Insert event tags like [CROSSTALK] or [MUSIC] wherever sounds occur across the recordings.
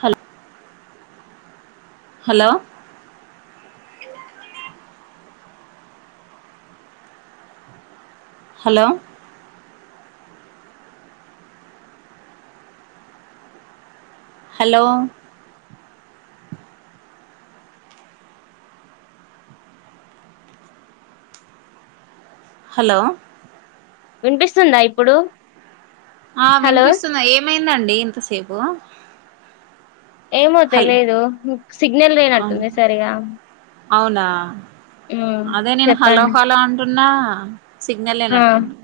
Hello hello hello hello hello వినిపిస్తుందా ఇప్పుడు ఆ హలో వినిపిస్తుంది ఏమైందండి ఇంతసేపు ఏమో హల్ తెలీదు సిగ్నల్ అవును లేేనట్టుంది సరిగా అవునా మ్మ్ అదే నేను హలో చెప్పండి హలో అంటున్నా సిగ్నల్ ఆ లేనట్టుంది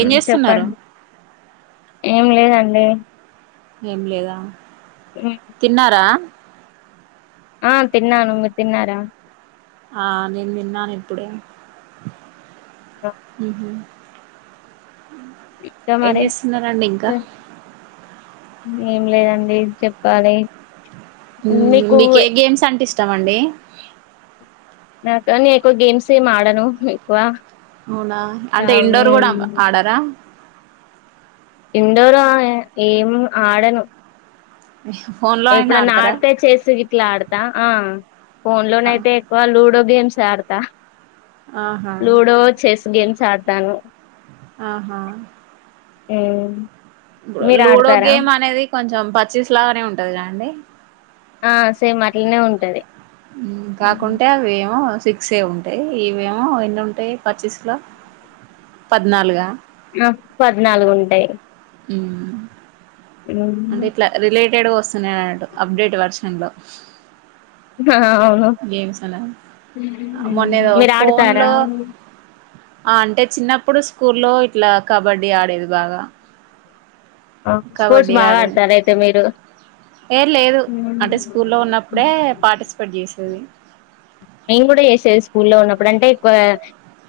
ఏం చేస్తున్నారు చెప్పండి ఏం లేదండి ఏం లేదా ఉమ్, తిన్నారా ఆ తిన్నాను మీర్ తిన్నారా ఆ నేను విన్నాను ఇప్పుడే ఉహు ఇంక ఏం మరి చేస్తున్నారండి ఇంకా ఏం లేదండి చెప్పాలి ఉ మీకు మీక్ ఏ గేమ్స్ అంటే ఇష్టాం అండి నాక నే ఎకువ గేమ్స్ ఎం ఆడను ఎక్కువ అవునా ఆ, అంటే ఇండోర్ కూడా ఉమ్, ఆడరా ఇండోర్ ఏం ఆడను ఫోన్లో అయినా ఎప్పుడన్నా ఆడతారా ఆడితే చేస్సి గిట్ల ఆడతా ఆ ఫోన్ ఆ, లోనయితే ఎక్కువ లూడో గేమ్స్ ఆడతా ఆహా లూడో చెస్ గేమ్స్ ఆడతాను ఆహా ఊ లూడో గేమ్ అనేది కొంచెం పచ్చిస్ లాగానే ఉంటది కదండీ ఆ సేమ్ అట్లనే ఉంటది కాకుంటే అవేమో సిక్స్ ఉంటాయి ఇవేమో ఎన్ని ఉంటాయి పచ్చీస్లో పద్నాలుగు ఆ పద్నాలుగు ఉంటాయి ఉం అంటే ఇట్లా రిలేటెడ్ గా వస్తున్నాయి అన్నటు అప్డేట్ వర్షన్ లో అ ఆవును గేమ్స్ అనేవి మీరు ఆడతారా ఆ అంటే చిన్నప్పుడు స్కూల్లో ఇట్లా కబడ్డీ ఆడేది బాగా స్పోర్ట్స్ కబడ్డీ బాగా ఆడేది ఆడతారు అయితే మీరు ఏ లేదు అంటే స్కూల్లో ఉన్నప్పుడే పార్టిసిపేట్ చేసేది నేను కూడా చేసేది స్కూల్లో ఉన్నప్పుడు అంటేక్కువ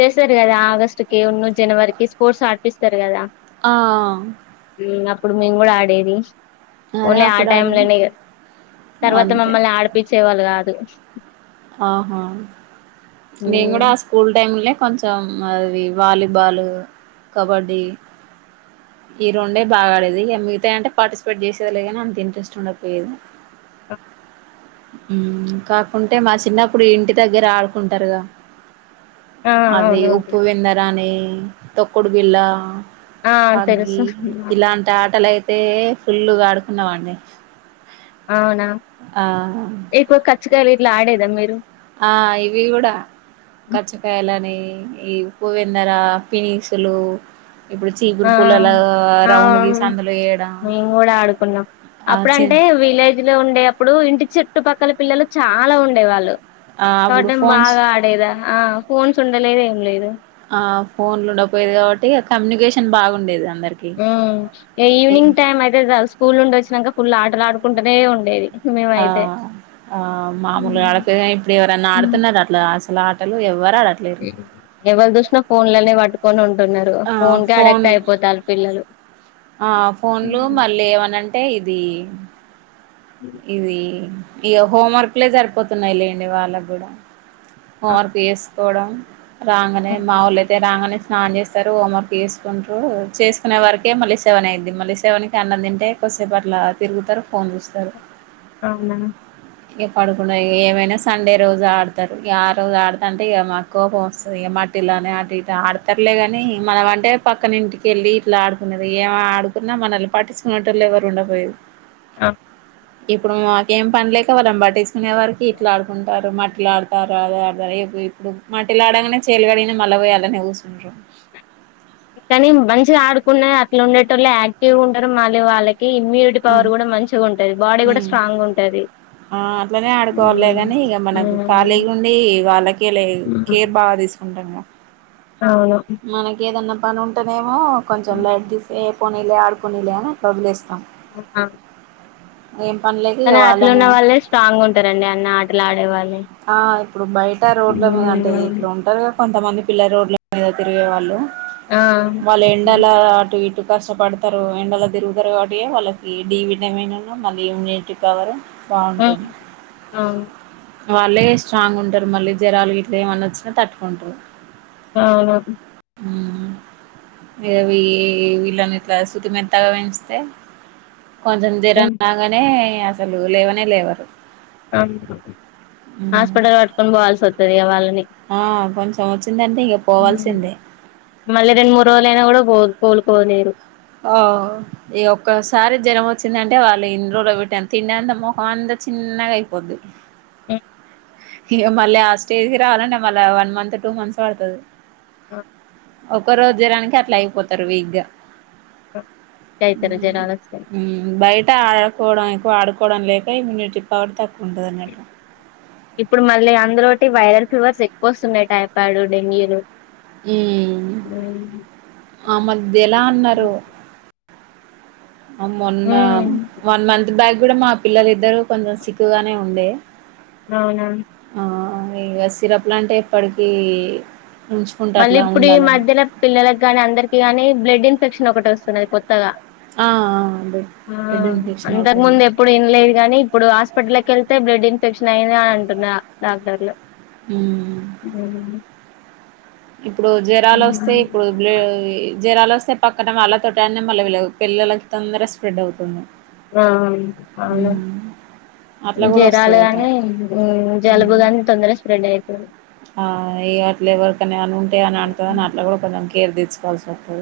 చేస్తారు కదా ఆగస్టుకి ఉన్న జనవరికిి స్పోర్ట్స్ ఆడిపిస్తారు కదా ఆ అప్పుడు మేము కూడా ఆడేది అదే ఓన్లీ ఆ అప్పుడు టైమ్ ఆడిన లోనిగా తర్వాత అంతే మమ్మల్ని ఆడిపచ్చే వాళ్ళు కాదు ఆహా మేం కూడా ఉమ్, ఆ స్కూల్ టైమ్ల కొంచెం అది వాలీబాలు కబడ్డీ ఈ రెండే బాగా ఆడేది ఇక మిగతా అంటే పార్టిసిపేట్ చేసేది లే కానీ అంత ఇంట్రెస్ట్ ఉండకపోయేది ఆ కాకుంటే మా చిన్నప్పుడు ఇంటి దగ్గర ఆడుకుంటారుగా ఆ అది అవునవును ఉప్పు విందరాని తొక్కుడు బిల్ళ ఆ తెలుసు అగి ఇలాంటి ఆటలై తే ఫుల్లుగా ఆడుకున్నవాని అవునా ఎక్కువ ఖచ్చగాయ వీట్లా ఆడేదా మీరు ఆ ఇవి కూడా కచ్చకాయలని ఈ ఉవెందర పినిసులు ఇప్పుడు ఆ చీపురు పూలలు ఆ రౌండ్ గసిందులో వేయడం ఆ అప్పుడ చి అంటే విలేజ్ లో ఉండేప్పుడు ఇంటి చుట్టుపక్కల పిల్లలు చాలా ఉండే వాళ్ళు ఆ అప్పుడు చోటం ఫోన్స్ బాగా ఆడేదా ఆ ఫోన్స్ ఉండలేద ఏం లేదు ఆ ఫోన్లు ఉండపోయేది కాబట్టి కమ్యూనికేషన్ బాగుండేది అందరికి అ ఏ ఈవినింగ్ టైం అయితే స్కూల్ నుండి వచ్చినాక ఫుల్ ఆటలు ఆడుకుంటూనే ఉండేది ఆ మేమైతే ఆ మామూలుగా హ్మ్. ఆడపిగా ఇప్పుడు ఎవరన్నా ఆడుతున్నారు అట్లా అసలు ఆటలు ఎవ ఎవరు చూసినా ఫోన్ లోనే పట్టుకొని ఉంట అంటున్నారు ఫోన్ క అడాక్ట్ అయిపోతారు పిల్లలు ఆ ఫోన్లు మళ్ళీ ఏమనంటే ఇది ఇది ఇగా హోంవర్క్లే సరిపోతున్నాయి లేండి వాళ్ళకి కూడా హోంవర్క్ చేస్త కోవడం రాగానే అవును. మావోలు అయితే రాగానే స్నానం చేస్తారు హోంవర్క్ చేసుకుంటారు చేసుకునే వరకే మళ్ళీ సెవెన్ అయిదింది మళ్ళీ సెవెన్ కి అన్న తింటే కొద్దిసేపు అట్లా తిరుగుతారు ఫోన్ చూస్తారు అవునా ఇక పడుకు ఏమైనా సండే రోజు ఆడతారు ఆ రోజు ఆడత అంటే ఇక మాక్కువస్తుంది వాటి ఇలానే అటు ఇటు ఆడతారులేగాని మనం అంటే పక్కన ఇంటికెళ్ళి ఇట్లా ఆడుకునేది ఏమ ఆడుకున్నా మనల్ని పట్టించుకునేటళ్ళు ఎవరు ఉండపోయది ఆ ఇప్పుడు మాకేం పనిలేక వాళ్ళని పట్టించుకునే సరికి ఇట్లా ఆడుకుంటారు మట్ మట్టిలడతారు రా ఆడతారు ఇప్పుడు మట్టిలులాడగానే చేలు కడిగిన మళ పోయి అలానే కూర్చుంటాన్లు కానీ మంచిగా ఆడుకున్నా అట్లా ఉండేటోలు యాక్టివ్గా ఉంటారు మళ్ళీ వాళ్ళకి ఇమ్యూనిటీ పవర్ కూడా మంచిగా ఉంటది బాడీ కూడా ఉమ్ స్ట్రాంగ్ ఉంటది ఆ అట్లనే ఆడుకోవాలలే హ్మ్. కాని ఇక మనకు హ్మ్. ఖాళీగా ఉండి వాళ్ళకే లే కేర్ బాగా తాము అవును మనక ఏదన్నా పని ఉంటేనేమో కొంచెం లైట్ తీసి ఏ పోనీలే ఆడుకునిలే అని అట్లా వదిలేస్తాం [INAUDIBLE] ఏం పనిలేక కానీ ఇక అట్లున్న వాళ్ళనే వాళ్ళే స్ట్రాంగ్ గా ఉంటారండి అన్ని ఆటలు ఆడే వాళ్ళే ఆ ఇప్పుడు బయట రోడ్ల మీద అంటే ఇప్పుడు ఉంటారు కదా కొంతమంది పిల్లల రోడ్ల మీద తిరిగేవాళ్ళు ఆ వాళ్ళ హ్మ్. ఎండలా అటు ఇటు కస్టపడతారు ఎండలో తిరుగుతారు కాబట్టి వాళ్ళకి డీ విటమిన్ ఉన్న మళ్ళీ ఇమ్యూనిటీ పవర్ బాగుంటుంది అవును వాళ్ళే స్ట్రాంగ్ ఉంటారు మళ్ళీ జ్వరాలు గిట్ల ఏమన్నా వచ్చినా తట్టుకుంటారు అవును ఆవి విలనీ ఇట్ల సుతి మెత్తగా పెంచితే కొంచెం జరం హ్మ్. రాగానే అసలు లేవనే లేవరు హాస్పిటల్ పట్టుకొని పోవాల్సి వస్తుది వాళ్ళనీ ఆ కొంచెం వచ్చిందంటే ఇక పోవాల్సిందే మళ్ళీ రెండు మూడు రోజులయినా కూడా పోద్ కోలుకోలెరు ఓ ఈ ఒక్కసారి జరం ఒ వచ్చిందంటే వాళ్ళు ఇంట్లోనే తిండి అంతే ముఖం అంత చిన్నగా అయిపోది హ్మ్ ఇగ మళ్ళీ ఆ స్టేజ్ కి రావాలంటె మళ్ళ వన్ మంత్ టూ మంత్స్ పడుతది ఆ ఒక రోజు జరానికి అట్లా అయిపోతారు వీక్ గా ఆ! అయితారు జనాలు వస్తాయి బయట ఆడకోవడం ఎక్కువ ఆడుకో కోవడం లేక ఇమ్యూనిటీ పవర్ తక్కువ ఉంటది అన్నట్టు ఇప్పుడు మళ్ళీ అందులోటి వైరల్ ఫీవర్స్ ఎక్కువ వస్తున్నాయ్ టైపాడు డెంగ్యూలు హ్మ్ అ మద్యల అన్నారు మొన్న ఉమ్ వన్ మంత్ బ్యాక్ కూడా మా పిల్లలు ఇద్దరు కొంచెం సిక్గానే ఉండే అవునా ఇ సిరప్ లు అంటే ఎప్పటికీ ఉంచుకుంటే మళ్ళీ అట్లా ఇప్పుడు ఈ ఉండాలని మధ్యన పిల్లలకిగానీ అందరికి గానీ బ్లడ్ ఇన్ఫెక్షన్ ఒకటి వస్తున్నది కొత్తగా ఆ ఆ ఆ బ్లడ్ ఇన్ఫెక్షన్ అంతకు అవుతుంది ముందు ఎప్పుడు వినలేదు గానీ ఇప్పుడు హాస్పిటల్కి వెళ్తే బ్లడ్ ఇన్ఫెక్షన్ అయ్యింది అని అంటున్నారు డాక్టర్లు ఉమ్ హ్మ్ ఇప్పుడు జరాలు వస్తే ఇప్పుడు బ్లు జరాలో స్తే పక్కన వాళ్లతోటనే మళ్ళీ పిల్లలకి తొందర స్ప్రెడ్ అవుతుంది ఆ అవునా హ్మ్. అట్లా కూడా జరాలు వస్తుందట గాని జలుబుగాని తొందర స్ప్రెడ్ అయితుంది ఆ అట్ల ఎవరికనా ఏమైనా ఉంటయి అని అంటతుందని అట్లా కూడా కొంచం కేర్ తీ సుకోవాల్సి ఒస్తది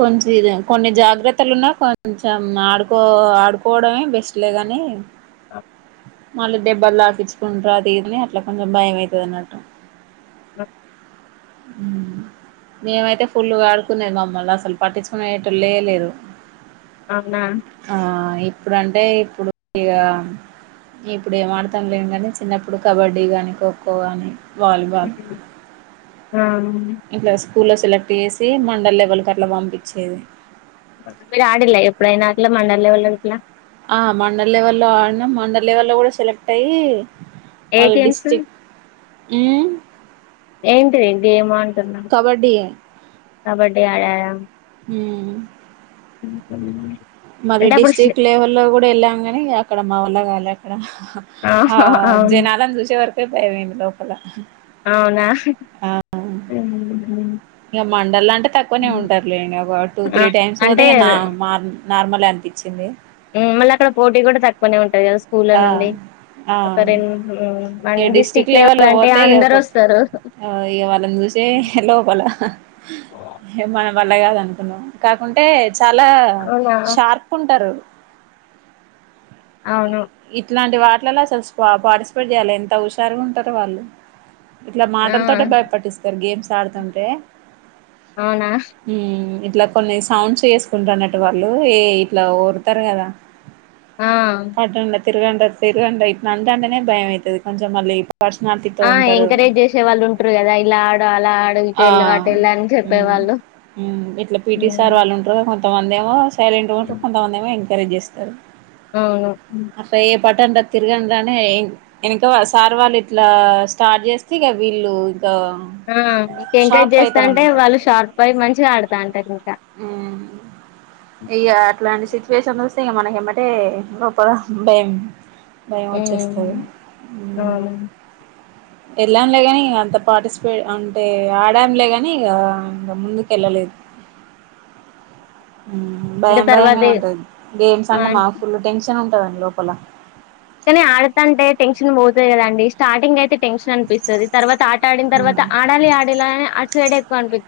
కొంచినే కొన్ని జాగ్రత్తలున్నా కొంచెం ఆడుకో ఆడుకోవడమే బెస్ట్ లే గని ఆ మళ్ళి దెబ్బలు తాకించుకుంట్రు అది ఇది అట్ల కొంచెం భయం అయితది అన్నట్టు అ హ్మ్ మేమయితే ఫుల్గా ఆడుకునేది మా మళ్ళ అసల్ పట్టించుకునేటోళ్ళే లేరు. అవునా ఇప్పుడు అంటే ఇప్పుడు ఇగా ఇప్పుడు ఏం ఆడతం లే గనీ చిన్నప్పుడు కబడ్డీ గానీ ఖోఖో గానీ వాలిబాల్ ఆ ఇంట్ల స్కూల్లా సెలెక్ట్ చేసి మండల్ లెవెల్క్ అట్ల పంపించేది. [UNINTELLIGIBLE] ఆడిల్లా ఎప్పుడయినా అట్లా మండలెవళ్ళ గిట్లా ఆ మండలెవెల్లో ఆడినం మండలెవెల్లో గుడా సెలెక్ట్ అయ్యి ఏ గేమ్సు హ్మ్ ఏంటిది గేమా కబడ్డీ యే కబడ్డీ ఆడరా హ్మ్ [UNINTELLIGIBLE] మరి అంటే అప్పుడు ష్ డిస్ట్రిక్ట్ లెవెల్ లో గుడా వెళ్ళామ్ గని అక్కడ మా వల్ల కాలే అక్కడ ఆ అవును జనాలను చూసె వరకె భయం అయ్యింది లోపల అవునా మ్మ్ మ్మ్ ఇగ మండల్లంటే తక్కువనే ఉంటార్లేండి ఒక టూ, ఆ త్రీ టైమ్స్ అంటే పోతే నా మా నార్మలే అనిపించింది [UNINTELLIGIBLE] పోటీ గుడా తక్కువనే ఉంటది కదా స్కూల్లా ఆ నుండి ఆ ఇక [UNINTELLIGIBLE] డిస్టిక్ డిస్ట్రిక్ట్ లెవెల్లో లెవెలంటే పోతే అందరు వస్తరు. జై హలో భళా హే మ వల్ల కాదు అనుకున్నము కాకుంటే చాలా అవునా షార్ప్ ఉంటరు. అవును ఇట్లాంటి వాట్లలల్లో అసలు స్ప పార్టిసిపేట్ చేయాలి. ఎంత హుషారుగ ఉంటరు వాళ్ళు ఇట్లా ఆ మాటల తోటే భయపెట్టిస్తరు గేమ్స్ ఆడుతుంటే అవునా ఉమ్, ఇట్లా కొన్ని సౌండ్స్ చేసుకుంట అన్నట్టు వాళ్ళు ఏయ్ ఇట్లా ఒర్రుతరు కదా ఆ తిరగంటర్ తిరగంటర్ ఇట్నా అంటటనే భయం అయితది. కొంచెం మళ్ళీ పర్సనాలిటీతో ఆ ఉంటారు ఎంకరేజ్ చేసే వాళ్ళు ఉంట్రు కదా ఇలా ఆడు అలా ఆడు ఇటు ఆ వెళ్ళు అటు ఎళ్ అని మ్మ్ చెప్పేవాళ్ళు మ్మ్ ఇట్లా పిటీ సార్ అవును వాళ్ళు ఉంట్రు కొంతమంది ఏమో సైలెంట్ గుంట్రు కొంతమందెమో ఎంకరేజ్ చేస్తరు. అవును పట్టండ్రా తిరగండ్రా అని ఎనక సార్ వాళ్ళు ఇట్లా స్టార్ట్ చేస్తే ఇగ వీళ్ళు ఇంకా ఆ ఇంక ఎంకరేజ్ షార్ప్ అయితారు చేస్తాంటే అన్నట్టు వాళ్ళు షార్ప్ అయ్యి మంచిగా ఆడతాంటరు ఇంకా ఆ ఇగ అట్లాంటి సిచ్యువేషన్ వస్తే మనకు ఏమంటే [UNINTELLIGIBLE] భయం వచ్చేస్తది అవును హ్మ్ వెళ్ళంలేగాని ఇక అంత పార్టిసిపేట్ అంటే ఆడానులేగాని ఇక ఇంక ముందుకు ఎల్లలేదు ఉమ్ ఇంకా భయం తర్వాత భయంగానే ఉంటుది గేమ్స్ ఆ! అంటే మాకు ఫుల్ టెన్షన్ ఉంటదండి లోపల కానీ ఆడతాంటే టెన్షన్ పోతది కదండి స్టార్టింగ్ అయితే టెన్షన్ అనిపిస్తది తర్వాత ఆట ఆడిన తర్వాత ఆడాలి ఆడాలలా అని అటు సైడ్ ఎక్కువ అనిపి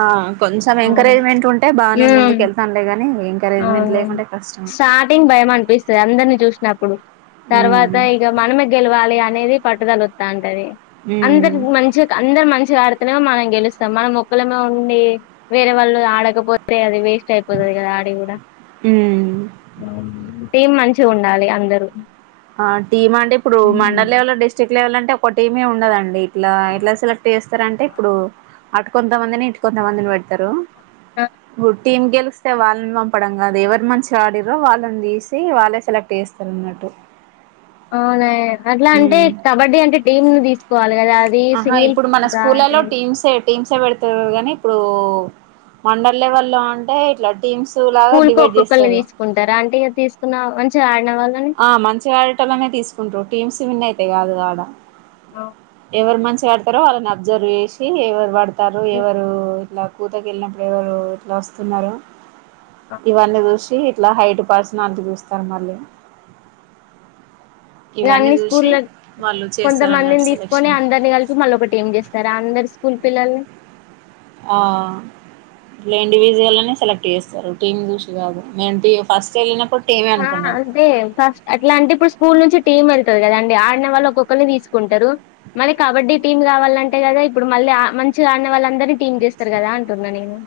ఆ కొంచెం ఎంకరేజ్మెంట్ ఉంటే బాగానే హ్మ్. ముందుక ఎళ్తాములేగాని అవును స్టార్టింగ్ భయం అనిపిస్తది అందరిని చూసినప్పుడు ఉమ్ తర్వాత ఇక మనమే గెలవాలి అని అని పట్టుదల అత్త ఉంటది ఉమ్ అందరి మంచి అందరు మంచిగా ఆడి మనం గెలుస్తాం మన ఒక్కలమే ఉండి వేరే వాళ్ళు ఆడకపోతే అది వే స్ట్ అయిపోతది కదా ఆడికూడా ఉమ్ టీమ్ మంచిగా ఉండాలి అందరు ఆ టీమ్ అంటే ఇప్పుడు మండల్ లెవెల్ డిస్ట్రిక్ట్ లెవెల్ అంటే ఒక టీమే ఉండదండి ఇట్లా ఇట్లా సెలెక్ట్ చేస్తారంటే ఇప్పుడు అటుకొంతమందిని ఇటుకొంతమందిని పెడతారు ఆ గు టీమ్ గెలిస్తే వాళ్ళని పంపడం కాదు ఎవరు మంచిగా ఆడిరో వాళ్ళని తీసి వాళ్ళే సెలెక్ట్ చేస్తారు అన్నట్టు అవునా అట్లా అంటే కబడ్డీ అంటే టీమ్ ను తీసుకోవాలి కదా అది ఆహా సింగిల్ ఇప్పుడు మన స్కూలలో టీమ్స్ ఏ టీమ్సే పెడుతురు కానీ ఇప్పుడు మండల్ లెవల్లో అంటే ఇట్లా టీమ్స్ లాగా స్కూల్ కు డివైడ్ ఒక్కొక్కరిని చేస్తారు తీసుకుంటారా అంటే ఇ తీసుకున్న మంచిగా ఆడే ఆ మంచిగాడటలోనే తీసుకుంట్రారు టీమ్స్ విన్ అయితే కాదు ఆడ ఆ ఎవరు మంచిగా ఆడతారో వాళ్ళని అబ్జర్వ్ చేసి ఎవరు వాడతారు ఎవరు ఇలా కూతకి వెళ్ళినప్పుడు ఎవరు ఇట్లా వస్తున్నారు ఇవన్నీ చూసి ఇట్లా హైట్ పర్సనల్ చూస్తారు మళ్ళీ ఇగ ఇవన్నీ అన్ని చూసి స్కూలులా వాళ్ళు చేస్తారు కొంతమందిని అన్నట్టు తీసుకొని సెలెక్షన్ అందరిని కలిపి మళ్ళీ ఒక టీమ్ చేస్తారా అందరు స్కూల్ పిల్లని ఆ ఇట్లా ఇండివిడ్యుయాల్ సెలెక్ట్ చేస్తారు టీమ్ చూసి కాదు మేము ఫస్ట్ వెళ్ళినప్పుడు టీమే ఆ అనుకున్నాం అంతే ఫస్ట్ అట్లా అంటే ఇప్పుడు స్కూల్ నుంచి టీమ్ వెళ్తుంది కదా అండి ఆడిన వాళ్ళు ఒక్కొక్కరిని తీసుకుంటారు మళ్ కబడ్డీ టీమ్ కావాలంటే కదా ఇప్పుడు మళ్ళీ మంచిగా ఆడిన వాళ్ళందరినీ టీమ్ చేస్తారు కదా అంటున్నా నేను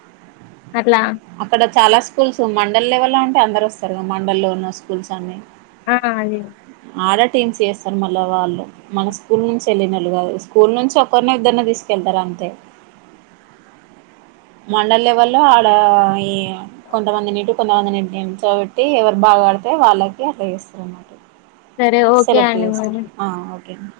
అట్లా అక్కడ చాలా స్కూల్స్ మండల్ లెవెల్ లో ఉంటే అందరు వస్తారు కదా మండల్ లో ఉన్న స్కూల్స్ అన్ని ఆ అదే ఆర టీమ్స్ చేస్తారు మళ్ళ వాళ్ళు మన స్కూల్ నుంచి వెళ్ళినోళ్ళు గాదు స్కూల్ నుంచి ఒకరిని ఇద్దరిని తీసుకెళ్తారు అ అంతే మండల లెవెల్ లో ఆడ ఈ కొంతమందిని ఇటు కొంతమందిని ఇటు నిల్చోబెట్టి ఎవరు బాగా ఆడితే వాళ్ళకి అట్లా చేస్తారు అన్నమాట సరే ఓకే సెలెక్ట్ అండి చేస్తారు మరి ఆ ఓకే అండి